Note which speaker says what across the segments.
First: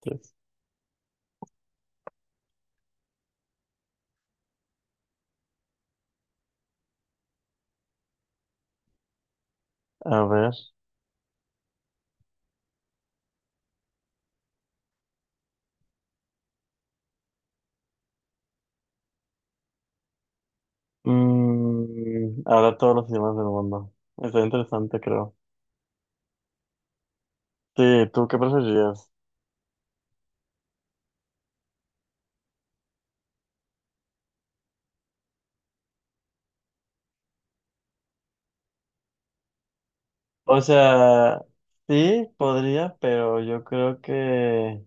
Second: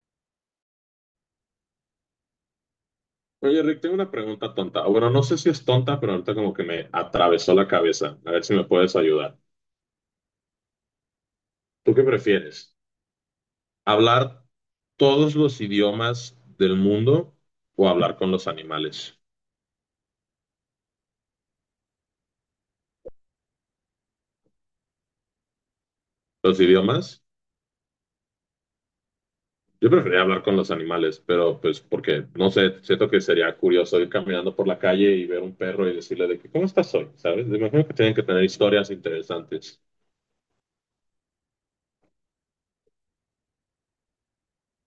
Speaker 1: Tres.
Speaker 2: Oye, Rick, tengo una pregunta tonta. O bueno, no sé si es tonta, pero ahorita como que me atravesó la cabeza. A ver si me puedes ayudar.
Speaker 1: A ver.
Speaker 2: ¿Tú qué prefieres? ¿Hablar todos los idiomas del mundo o hablar con los animales?
Speaker 1: Mm, ahora todos los idiomas del mundo. Está interesante, creo.
Speaker 2: ¿Los idiomas?
Speaker 1: Sí, ¿tú qué preferirías?
Speaker 2: Yo preferiría hablar con los animales, pero pues porque, no sé, siento que sería curioso ir caminando por la calle y ver un perro y decirle de que, ¿cómo estás hoy? ¿Sabes? Me imagino que tienen que tener historias interesantes.
Speaker 1: O sea, sí, podría, pero yo creo que...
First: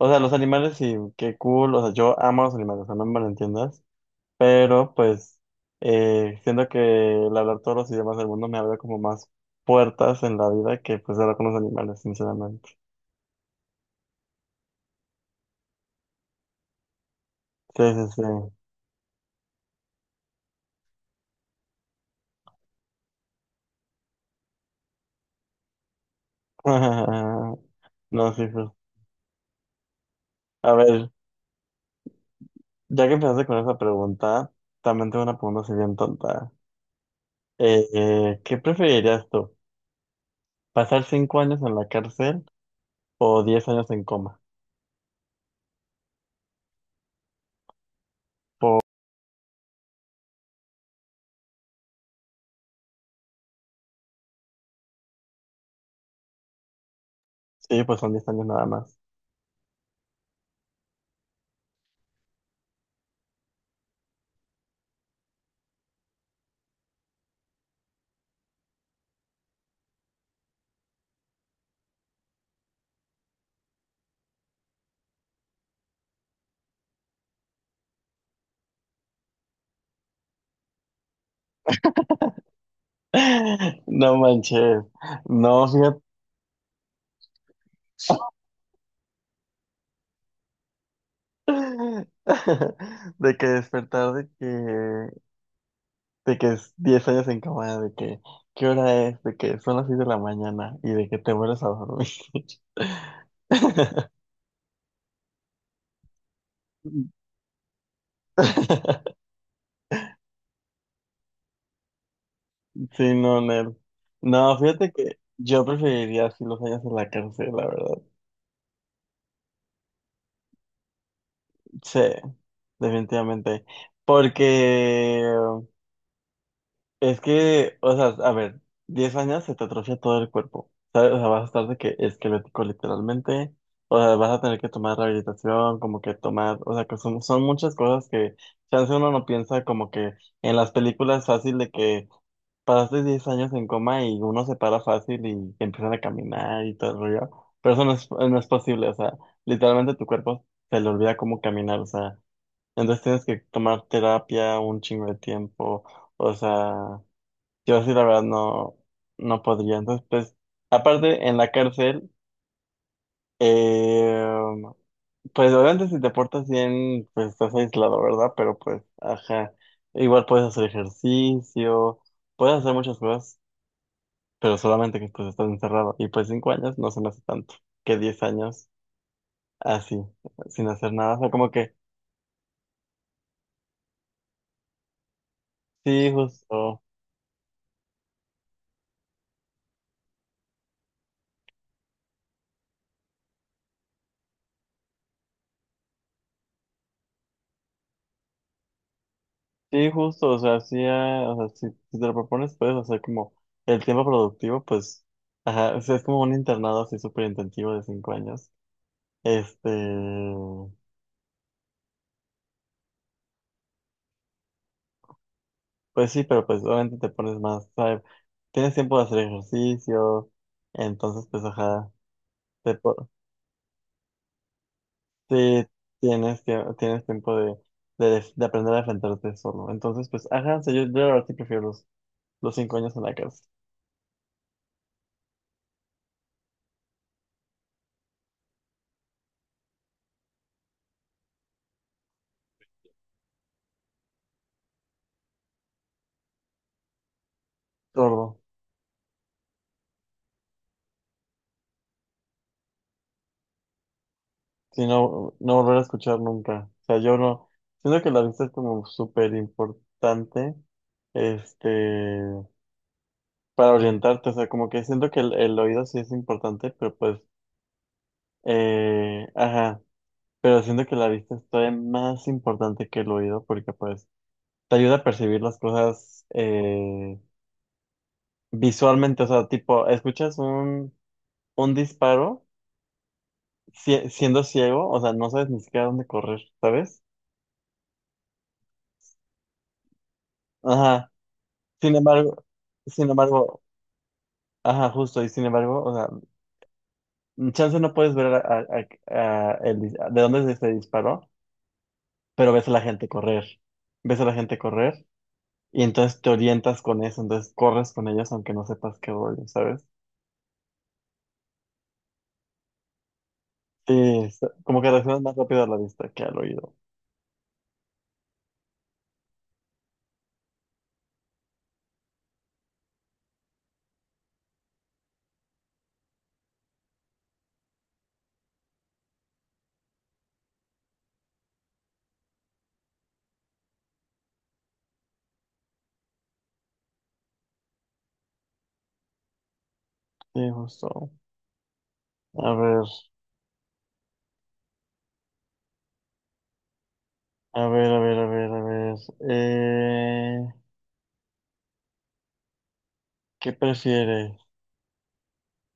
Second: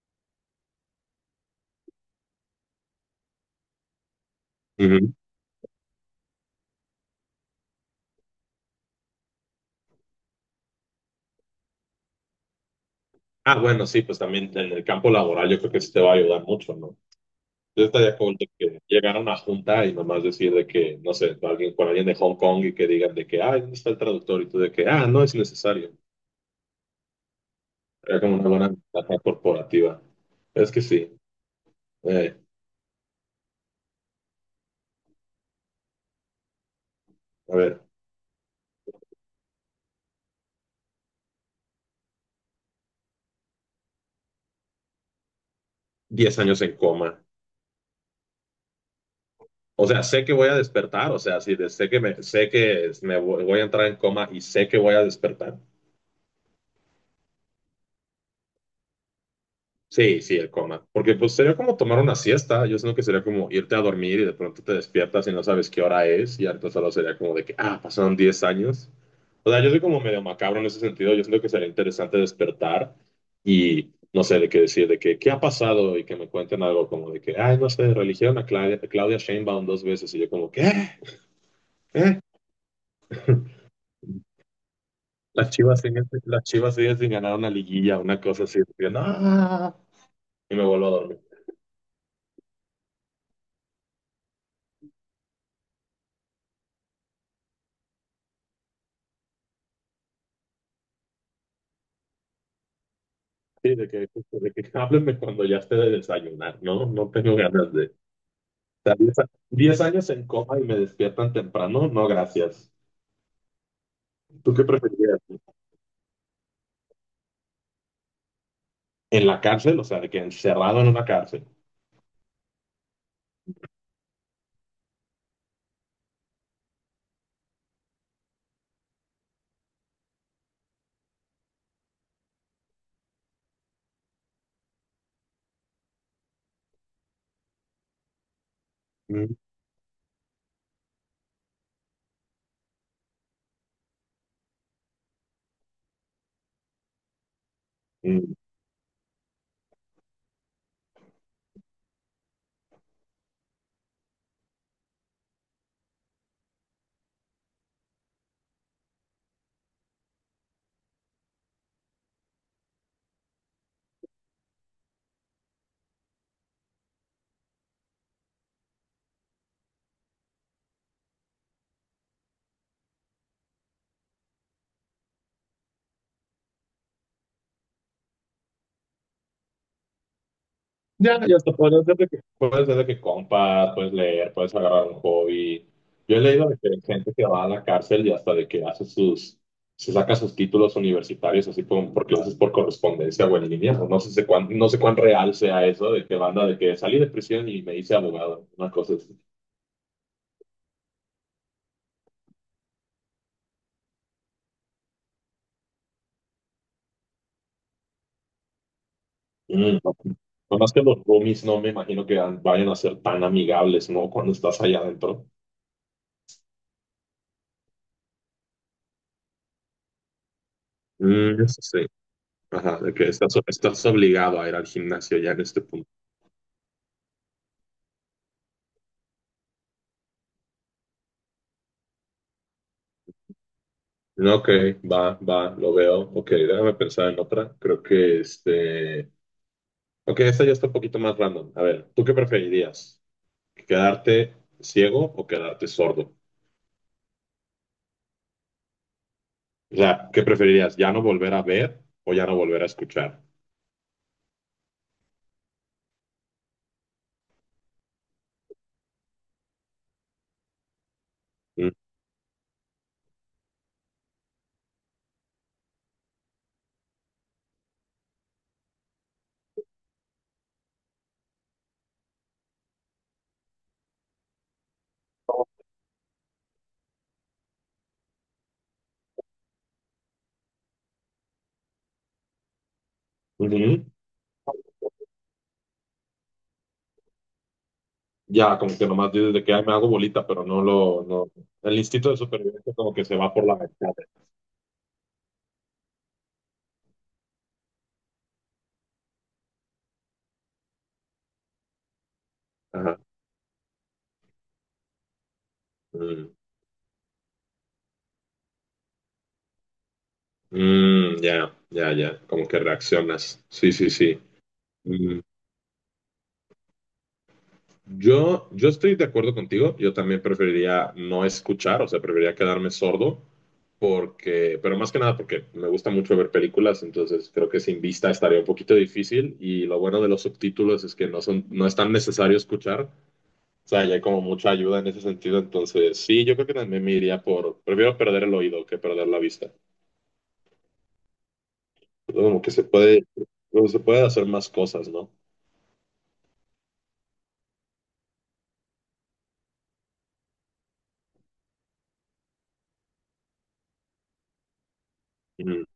Speaker 1: O sea, los animales sí, qué cool. O sea, yo amo a los animales, o sea, no me malentiendas. Pero
Speaker 2: Ujú.
Speaker 1: pues, siento que el hablar todos los idiomas del mundo me abre como más puertas en la vida que pues hablar con los animales, sinceramente.
Speaker 2: Ah, bueno, sí, pues también en el campo laboral yo creo que sí te va a ayudar mucho, ¿no?
Speaker 1: Sí,
Speaker 2: Yo
Speaker 1: sí,
Speaker 2: estaría
Speaker 1: sí.
Speaker 2: cool de que llegara a una junta y nomás decir de que, no sé, alguien con alguien de Hong Kong y que digan de que, ay, ¿dónde está el traductor? Y tú de que, ah, no es necesario. Era
Speaker 1: No,
Speaker 2: como
Speaker 1: sí,
Speaker 2: una
Speaker 1: pues.
Speaker 2: buena ventaja corporativa. Es
Speaker 1: A
Speaker 2: que
Speaker 1: ver.
Speaker 2: sí. Eh,
Speaker 1: Ya que empezaste con esa pregunta, también tengo una pregunta así bien tonta.
Speaker 2: a ver,
Speaker 1: ¿Qué preferirías tú? ¿Pasar 5 años en la cárcel o 10 años en coma?
Speaker 2: 10 años en coma. O sea, sé que voy a despertar, o sea, sí, sé que me voy a entrar en coma y sé que voy a despertar.
Speaker 1: Sí, pues son 10 años nada más.
Speaker 2: Sí, sí, el coma. Porque pues sería como tomar una siesta. Yo siento que sería como irte a dormir y de pronto te despiertas y no sabes qué hora es. Y ahorita solo sería como de que, ah, pasaron 10 años. O sea, yo soy como medio macabro en ese sentido. Yo siento que sería interesante despertar y no sé de qué decir, de que, qué ha pasado y que me cuenten algo como de que, ay, no sé, religieron a Claudia Sheinbaum dos veces. Y yo como, ¿qué? ¿Qué?
Speaker 1: No manches.
Speaker 2: Las
Speaker 1: No,
Speaker 2: chivas
Speaker 1: fíjate.
Speaker 2: siguen, las chivas siguen sin ganar una liguilla, una cosa así. Y yo, no. Y me vuelvo a dormir.
Speaker 1: De que despertar de que es 10 años en cama, de que, ¿qué hora es? De que son las 6 de la mañana y de que te vuelves a dormir.
Speaker 2: Sí, de que háblenme cuando ya esté de desayunar, ¿no? No tengo ganas de, o sea, 10 años en coma y me despiertan temprano, no, gracias.
Speaker 1: Sí, no, Nel.
Speaker 2: ¿Tú
Speaker 1: No,
Speaker 2: qué
Speaker 1: fíjate que
Speaker 2: preferirías?
Speaker 1: yo preferiría así los años en la cárcel, la verdad.
Speaker 2: ¿En la cárcel? O sea, de que encerrado en una cárcel.
Speaker 1: Sí, definitivamente. Porque es que, o sea, a ver, 10 años se te atrofia todo el cuerpo. ¿Sabes? O sea, vas a estar de que esquelético literalmente. O sea, vas a tener que tomar rehabilitación, como que tomar, o sea, que son muchas cosas que chance uno no
Speaker 2: Mm,
Speaker 1: piensa como que en las películas fácil de que pasaste 10 años en coma y uno se para fácil y empiezan a caminar y todo el rollo. Pero eso no es,
Speaker 2: mm.
Speaker 1: no es posible, o sea, literalmente tu cuerpo se le olvida cómo caminar, o sea, entonces tienes que tomar terapia un chingo de tiempo, o sea, yo sí la verdad no, no podría. Entonces, pues, aparte en la cárcel, eh, pues obviamente si te portas bien, pues estás aislado, ¿verdad? Pero pues, ajá, igual puedes hacer ejercicio, puedes hacer muchas cosas pero solamente que pues estás encerrado. Y pues 5 años no se me hace tanto que 10 años así, sin hacer nada. O
Speaker 2: Ya,
Speaker 1: sea,
Speaker 2: ya
Speaker 1: como
Speaker 2: te
Speaker 1: que
Speaker 2: puedes desde que compras, puedes leer, puedes agarrar un hobby.
Speaker 1: sí,
Speaker 2: Yo he leído de que hay
Speaker 1: justo,
Speaker 2: gente que va a la cárcel y hasta de que hace sus, se saca sus títulos universitarios así como porque lo haces por correspondencia o en línea. No sé, no sé cuán real sea eso de que banda de que salí de prisión y me hice abogado. Una cosa así.
Speaker 1: sí, justo, o sea, sí, ah, o sea, si te lo propones, puedes hacer como el tiempo productivo, pues, ajá, o sea, es como un internado así súper intensivo de 5 años. Este,
Speaker 2: Mm, no. Nomás que los roomies no me imagino que vayan a ser tan amigables, ¿no? Cuando estás allá adentro.
Speaker 1: pues sí, pero pues obviamente te pones más, ¿sabes? Tienes tiempo de hacer ejercicio, entonces
Speaker 2: Mm,
Speaker 1: pues
Speaker 2: eso sí.
Speaker 1: ajá, te,
Speaker 2: Ajá, de que
Speaker 1: po-
Speaker 2: estás obligado a ir al gimnasio ya en este
Speaker 1: sí,
Speaker 2: punto.
Speaker 1: tienes tiempo de aprender a defenderte solo. Entonces, pues, ajá, sí, yo la verdad sí prefiero los 5 años en la cárcel.
Speaker 2: No, ok, va, va, lo veo. Ok, déjame pensar en otra. Creo que este. Ok, esta ya está un poquito más random. A ver, ¿tú qué preferirías? ¿Quedarte ciego o quedarte sordo?
Speaker 1: Sordo.
Speaker 2: O sea, ¿qué preferirías? ¿Ya no volver a ver o ya no volver a escuchar?
Speaker 1: Si no, no volver a escuchar nunca. O sea, yo no. Siento que la vista es como súper importante,
Speaker 2: Mm,
Speaker 1: este, para orientarte. O sea, como que siento que el oído sí es importante, pero pues, ajá. Pero siento que la vista es todavía más importante que el oído, porque pues te ayuda a percibir las cosas, visualmente, o sea, tipo, escuchas un disparo
Speaker 2: ujú.
Speaker 1: siendo ciego, o sea, no sabes ni siquiera dónde correr, ¿sabes?
Speaker 2: Ya, como que nomás dices de que "Ay, me hago bolita, pero no lo.
Speaker 1: Ajá.
Speaker 2: No." El
Speaker 1: Sin
Speaker 2: instinto de
Speaker 1: embargo,
Speaker 2: supervivencia como que
Speaker 1: sin
Speaker 2: se va por la
Speaker 1: embargo,
Speaker 2: ventana.
Speaker 1: ajá, justo, y sin embargo, o sea, mm, chance no puedes ver a el de dónde se disparó, pero ves a la
Speaker 2: Ajá.
Speaker 1: gente correr, ves a la gente correr, y entonces
Speaker 2: Mm,
Speaker 1: te orientas con eso, entonces corres con ellos aunque no sepas qué rollo, ¿sabes?
Speaker 2: mm, ya, ya, ya. Como que reaccionas. Sí, sí,
Speaker 1: Sí,
Speaker 2: sí.
Speaker 1: es- como que
Speaker 2: Mm.
Speaker 1: reaccionas más rápido a la vista que al oído.
Speaker 2: Yo estoy de acuerdo contigo, yo también preferiría no escuchar, o sea, preferiría quedarme sordo, porque, pero más que nada porque me gusta mucho ver películas, entonces creo que sin vista estaría un poquito difícil y lo bueno de los subtítulos es que no son, no es tan necesario escuchar, o sea, ya hay como mucha ayuda en ese sentido, entonces sí, yo creo que también me iría por, prefiero perder el oído que perder la vista,
Speaker 1: Sí, justo.
Speaker 2: como que
Speaker 1: A
Speaker 2: se
Speaker 1: ver.
Speaker 2: puede, como se puede hacer más cosas, ¿no?
Speaker 1: A ver, a ver, a ver, a ver. Eh, ¿Qué prefieres?
Speaker 2: Mm.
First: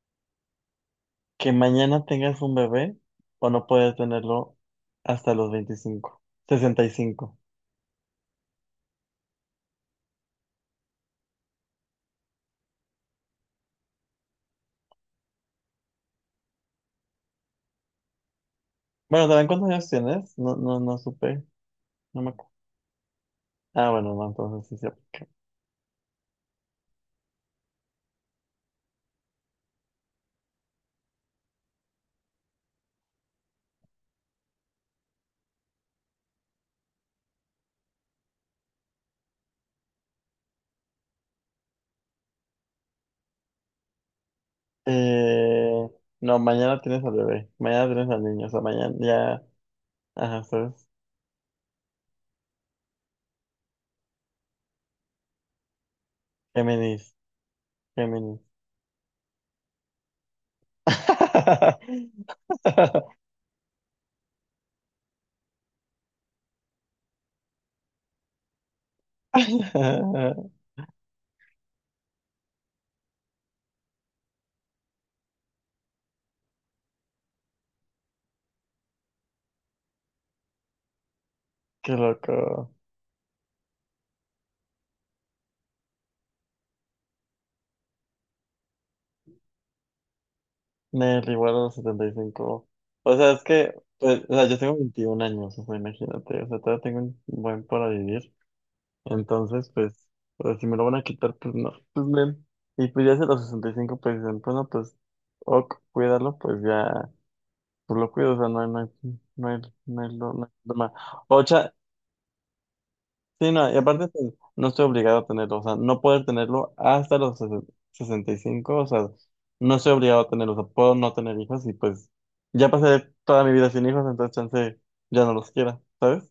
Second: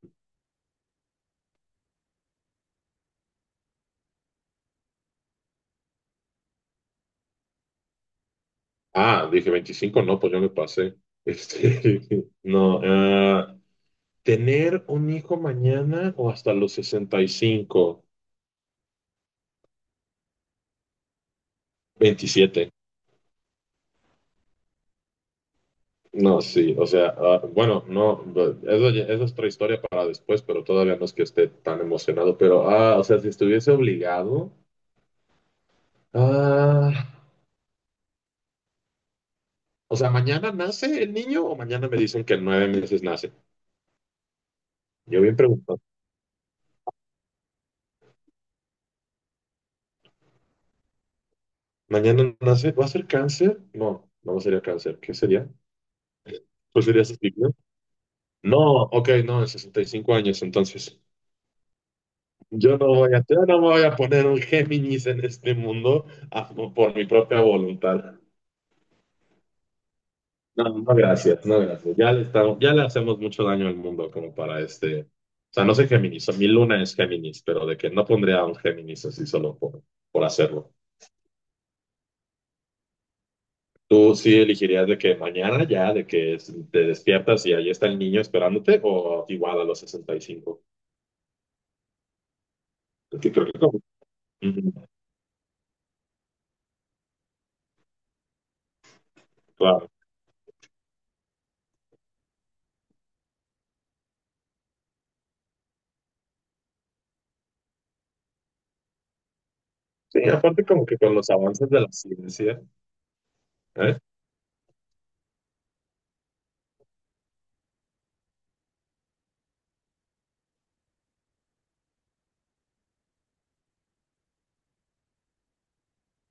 Speaker 1: ¿Que mañana tengas un bebé o no puedes tenerlo hasta los 25, 65?
Speaker 2: Ah, dije 25, no, pues yo me pasé. Este, no, tener un hijo mañana o hasta los 65,
Speaker 1: Bueno, ¿saben cuántos años tienes? No, no, no supe. No me acu-
Speaker 2: 27.
Speaker 1: Ah, bueno, no, entonces sí se aplica.
Speaker 2: No, sí, o sea, bueno, no, eso, eso es otra historia para después, pero todavía no es que esté tan emocionado, pero, o sea, si estuviese obligado, ah, o sea, ¿mañana nace el niño o mañana me dicen que en 9 meses nace? Yo bien pregunto,
Speaker 1: Eh, no, mañana tienes al bebé. Mañana tienes al niño. O sea, mañana ya. Ajá, ¿sabes?
Speaker 2: ¿mañana nace? ¿Va a ser cáncer? No, no sería cáncer, ¿qué sería? Pues sería
Speaker 1: Géminis.
Speaker 2: así.
Speaker 1: Géminis.
Speaker 2: No, ok, no, 65 años, entonces. Yo no voy a, yo no me voy a poner un Géminis en este mundo por mi propia voluntad. No, no, gracias, no, gracias. Ya le estamos, ya le hacemos mucho daño al mundo como para este. O sea, no soy Géminis, o mi luna es Géminis, pero de que no pondría a un Géminis así solo por hacerlo.
Speaker 1: Qué loco.
Speaker 2: ¿Tú sí elegirías de que mañana ya, de que te despiertas y ahí está el niño esperándote, o igual a los 65?
Speaker 1: Me igual a los 75. O
Speaker 2: Porque
Speaker 1: sea, es
Speaker 2: creo que
Speaker 1: que,
Speaker 2: como-
Speaker 1: pues, o sea, yo tengo
Speaker 2: Ujú,
Speaker 1: 21 años, o sea, imagínate, o sea, todavía tengo un buen para vivir. Entonces,
Speaker 2: claro.
Speaker 1: pues, pues, si me lo van a quitar, pues no, pues men. Y pues ya hacia los 65 pues dicen, bueno, pues, ok, cuídalo, pues ya, pues lo cuido, o sea, no hay, no hay, no hay, no hay,
Speaker 2: Sí,
Speaker 1: lo- no hay
Speaker 2: aparte como
Speaker 1: problema.
Speaker 2: que con los avances
Speaker 1: Ocha,
Speaker 2: de la ciencia,
Speaker 1: sí, no, y
Speaker 2: ¿eh?
Speaker 1: aparte pues, no estoy obligado a tenerlo, o sea, no poder tenerlo hasta los 65, o sea, no estoy obligado a tenerlo, o sea, puedo no tener hijos y pues ya pasé toda mi vida sin hijos, entonces chance ya no los quiera, ¿sabes?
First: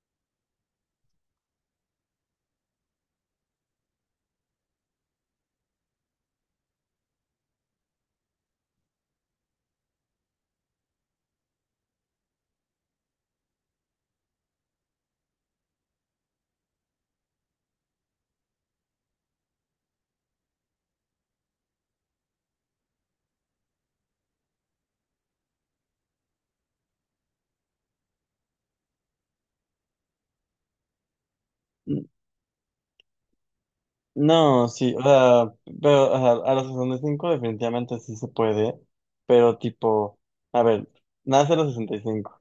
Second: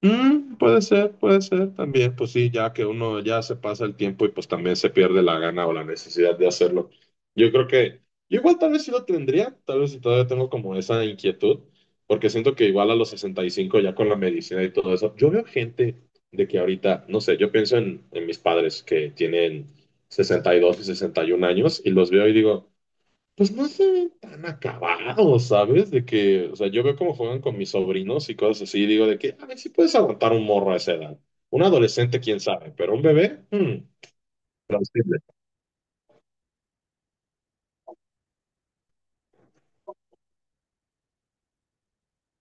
Speaker 2: Mm, puede ser también, pues sí, ya que uno ya se pasa el tiempo y pues también se pierde la gana o la necesidad de hacerlo. Yo creo que, yo igual tal vez sí lo tendría, tal vez si todavía tengo como esa inquietud, porque siento que igual a los 65 ya con la medicina y todo eso, yo veo gente de que ahorita, no sé, yo pienso en mis padres que tienen sesenta y 61 años y los veo y digo. Pues no se ven tan acabados, ¿sabes? De que, o sea, yo veo cómo juegan con mis sobrinos y cosas así, y digo de que, a ver si puedes aguantar un morro a esa edad. Un
Speaker 1: N-
Speaker 2: adolescente, quién sabe, pero un bebé,
Speaker 1: No, sí, o
Speaker 2: plausible.
Speaker 1: sea, pero o sea, a los 65 definitivamente sí se puede, pero tipo, a ver, nace a los 65.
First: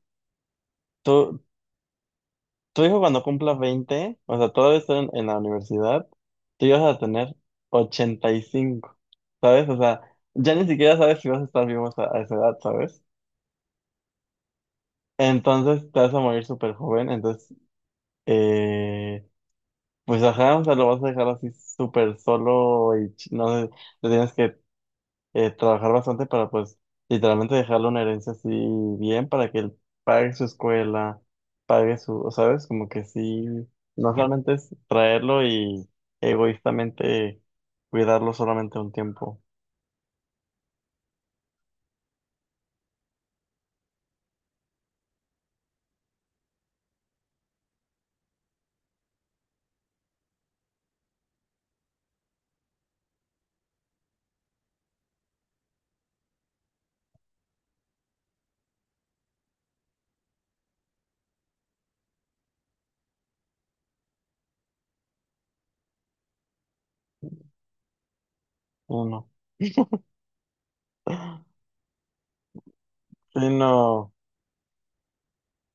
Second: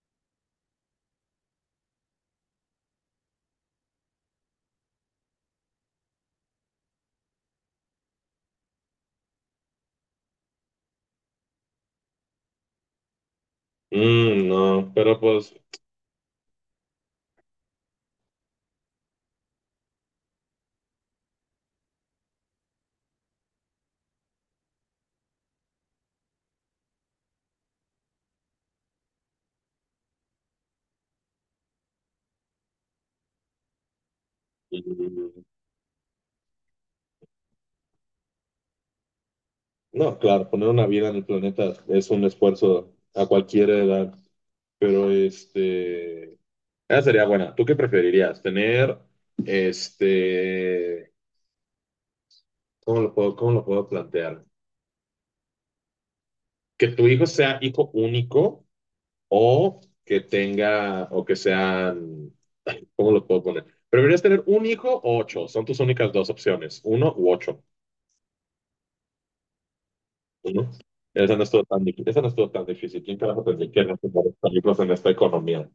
Speaker 1: Tu hijo cuando cumpla 20, o sea, todavía está en la universidad, tú ya vas a tener 85, ¿sabes? O sea, ya ni siquiera sabes si vas a estar vivo a esa edad, ¿sabes?
Speaker 2: Mm, no, pero pues,
Speaker 1: Entonces te vas a morir súper joven, entonces, eh, pues ajá, o sea, lo vas a dejar así súper solo y no sé, te tienes que trabajar bastante para pues literalmente dejarle una herencia así bien para que él pague su escuela, pague su, o ¿sabes? Como que sí, no solamente es
Speaker 2: mm,
Speaker 1: traerlo y egoístamente cuidarlo solamente un tiempo,
Speaker 2: no, claro, poner una vida en el planeta es un esfuerzo a cualquier edad, pero este, esa sería buena. ¿Tú qué preferirías? Tener, este, ¿cómo lo puedo plantear? Que tu hijo sea hijo único o que tenga, o que sean, ¿cómo lo puedo poner? ¿Prefieres tener un hijo o ocho? Son tus únicas dos opciones, uno u ocho.
Speaker 1: uno.
Speaker 2: Uno. Esa no estuvo tan difícil. ¿Quién carajo
Speaker 1: Sí,
Speaker 2: tendría
Speaker 1: no,
Speaker 2: que recomendar películas en esta economía?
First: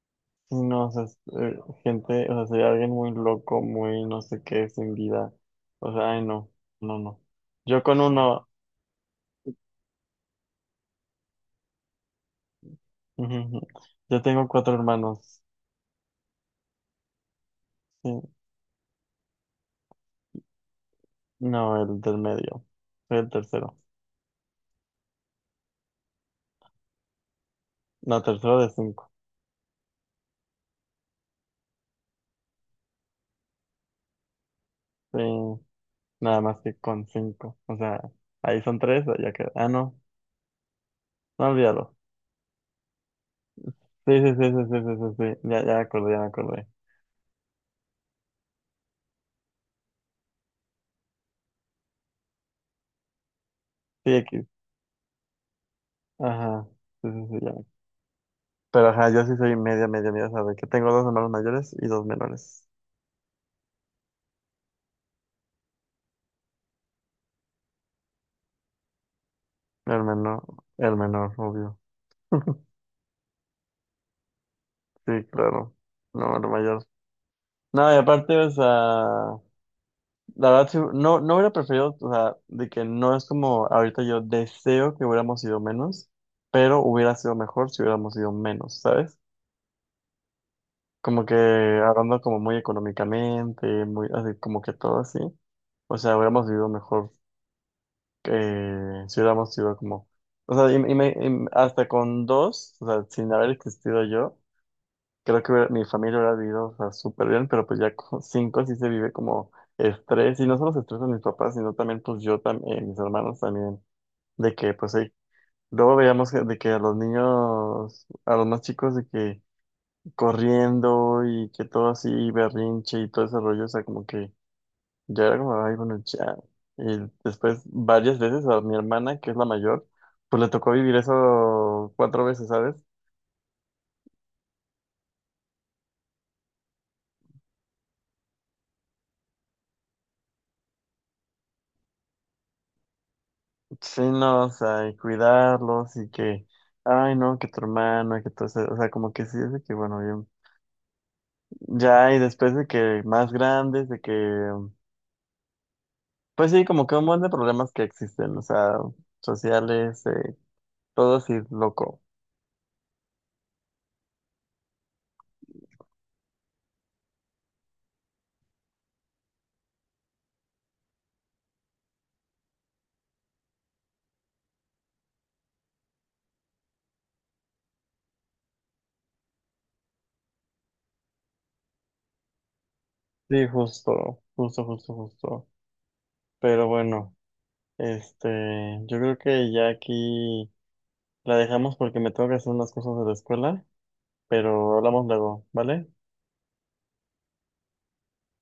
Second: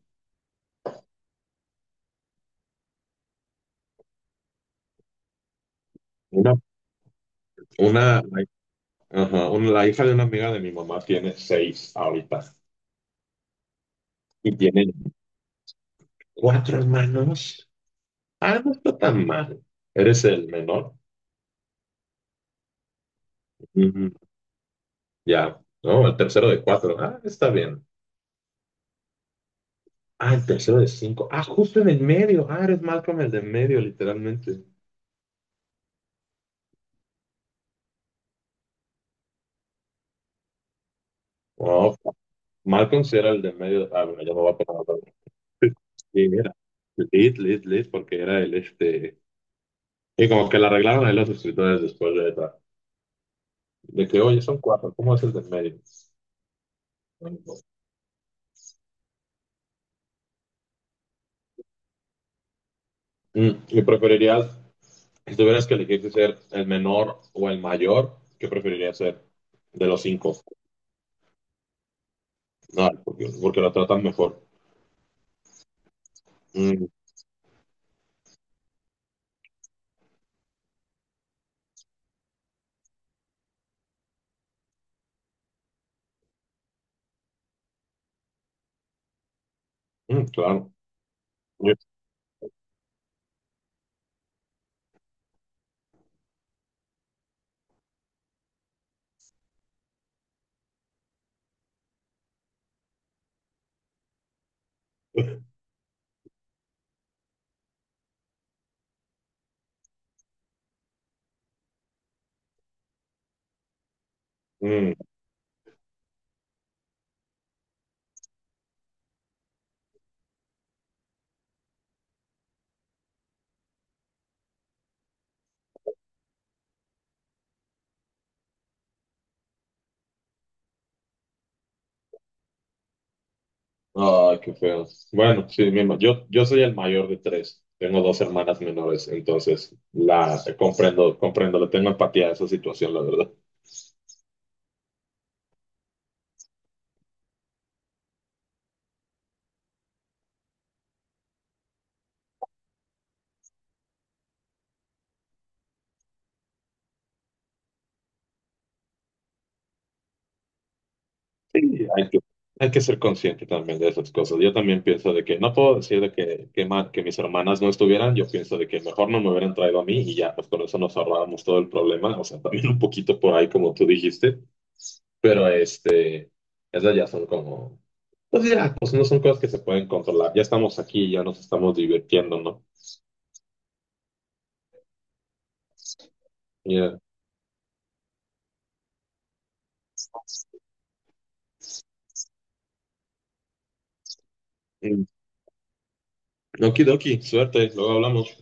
Speaker 1: sí, no, o sea, es, gente, o sea, sería alguien muy loco, muy no sé qué, sin vida. O sea, ay, no,
Speaker 2: Una,
Speaker 1: no, no. Yo con
Speaker 2: una,
Speaker 1: uno.
Speaker 2: ajá, la hija de una amiga de mi mamá tiene 6 ahorita
Speaker 1: Yo tengo
Speaker 2: y
Speaker 1: cuatro
Speaker 2: tiene
Speaker 1: hermanos.
Speaker 2: cuatro hermanos.
Speaker 1: Sí.
Speaker 2: Ah, no está tan mal. ¿Eres el menor?
Speaker 1: No, el del medio. Soy el tercero.
Speaker 2: Ujú, ya, no, el tercero de cuatro. Ah, está bien.
Speaker 1: No, tercero de cinco.
Speaker 2: Ah, el tercero de cinco. Ah, justo en el medio. Ah, eres Malcolm el de en medio, literalmente.
Speaker 1: Sí, nada más que con cinco. O sea, ahí son tres, ya queda. Ah, no. No olvídalo.
Speaker 2: Wow. Malcolm sí era el de en medio. Ah,
Speaker 1: Sí,
Speaker 2: bueno, ya
Speaker 1: sí, sí,
Speaker 2: me voy a
Speaker 1: sí, sí,
Speaker 2: poner a
Speaker 1: sí, sí,
Speaker 2: hablar.
Speaker 1: sí. Ya, ya me acordé, ya me
Speaker 2: Sí, era.
Speaker 1: acordé.
Speaker 2: Lit, porque era el este. Y como que le arreglaron ahí los escritores después de, de
Speaker 1: Sí,
Speaker 2: que, oye,
Speaker 1: X.
Speaker 2: son cuatro, ¿cómo es el de en medio?
Speaker 1: Ajá. Sí, sí, sí, ya. Pero ajá, yo sí soy media, media, media, ¿sabes? Que tengo dos hermanos mayores y dos menores.
Speaker 2: Mm, ¿y preferirías, si tuvieras que elegir si ser el menor o el mayor, qué preferirías ser de los
Speaker 1: El
Speaker 2: cinco?
Speaker 1: menor, el menor, obvio.
Speaker 2: No, porque lo tratan mejor.
Speaker 1: Sí, claro. No, el mayor.
Speaker 2: Mm,
Speaker 1: No, y aparte, o sea. La verdad, sí, no, no hubiera preferido, o sea, de que no es como ahorita yo deseo que hubiéramos sido menos, pero hubiera sido mejor si hubiéramos sido menos, ¿sabes?
Speaker 2: mm, claro.
Speaker 1: Como que hablando como muy económicamente, muy así, como que todo así. O sea, hubiéramos vivido mejor si hubiéramos sido como, o sea, y hasta con dos, o sea, sin haber existido yo, creo que mi familia hubiera vivido, o sea, súper bien, pero pues ya con cinco sí se vive como estrés, y no solo se estresan mis papás, sino también pues yo también, mis hermanos también, de que pues
Speaker 2: Mm,
Speaker 1: ahí, luego veíamos de que a los niños, a los más chicos de que corriendo y que todo así berrinche y todo ese rollo, o sea, como que ya era como, ay, bueno, ya. Y después varias veces a mi hermana, que es la mayor, pues le tocó vivir eso cuatro veces, ¿sabes?
Speaker 2: ay, qué feo. Bueno, sí, yo soy el mayor de tres. Tengo dos hermanas menores, entonces la comprendo, comprendo, le tengo empatía a esa situación, la verdad.
Speaker 1: Sí, no, o sea, y cuidarlos y que, ay, no, que tu hermano, que todo eso, o sea, como que sí, es de que, bueno, ya, y después de que más grandes, de que, pues sí, como que un montón de problemas que existen, o sea, sociales, todo así,
Speaker 2: Sí,
Speaker 1: loco.
Speaker 2: hay que ser consciente también de esas cosas. Yo también pienso de que no puedo decir de que mis hermanas no estuvieran, yo pienso de que mejor no me hubieran traído a mí y ya, pues con eso nos ahorrábamos todo el problema, o sea, también un poquito por ahí como tú dijiste, pero este, esas ya son como, pues ya, pues no son cosas que se pueden controlar, ya estamos aquí, ya nos estamos divirtiendo, ¿no?
Speaker 1: Sí, justo, justo, justo, justo. Pero
Speaker 2: Ya.
Speaker 1: bueno, este, yo creo que ya aquí la dejamos porque me tengo que hacer unas cosas de la escuela, pero
Speaker 2: Mm.
Speaker 1: hablamos luego, ¿vale?
Speaker 2: Okidoki, suerte, luego hablamos.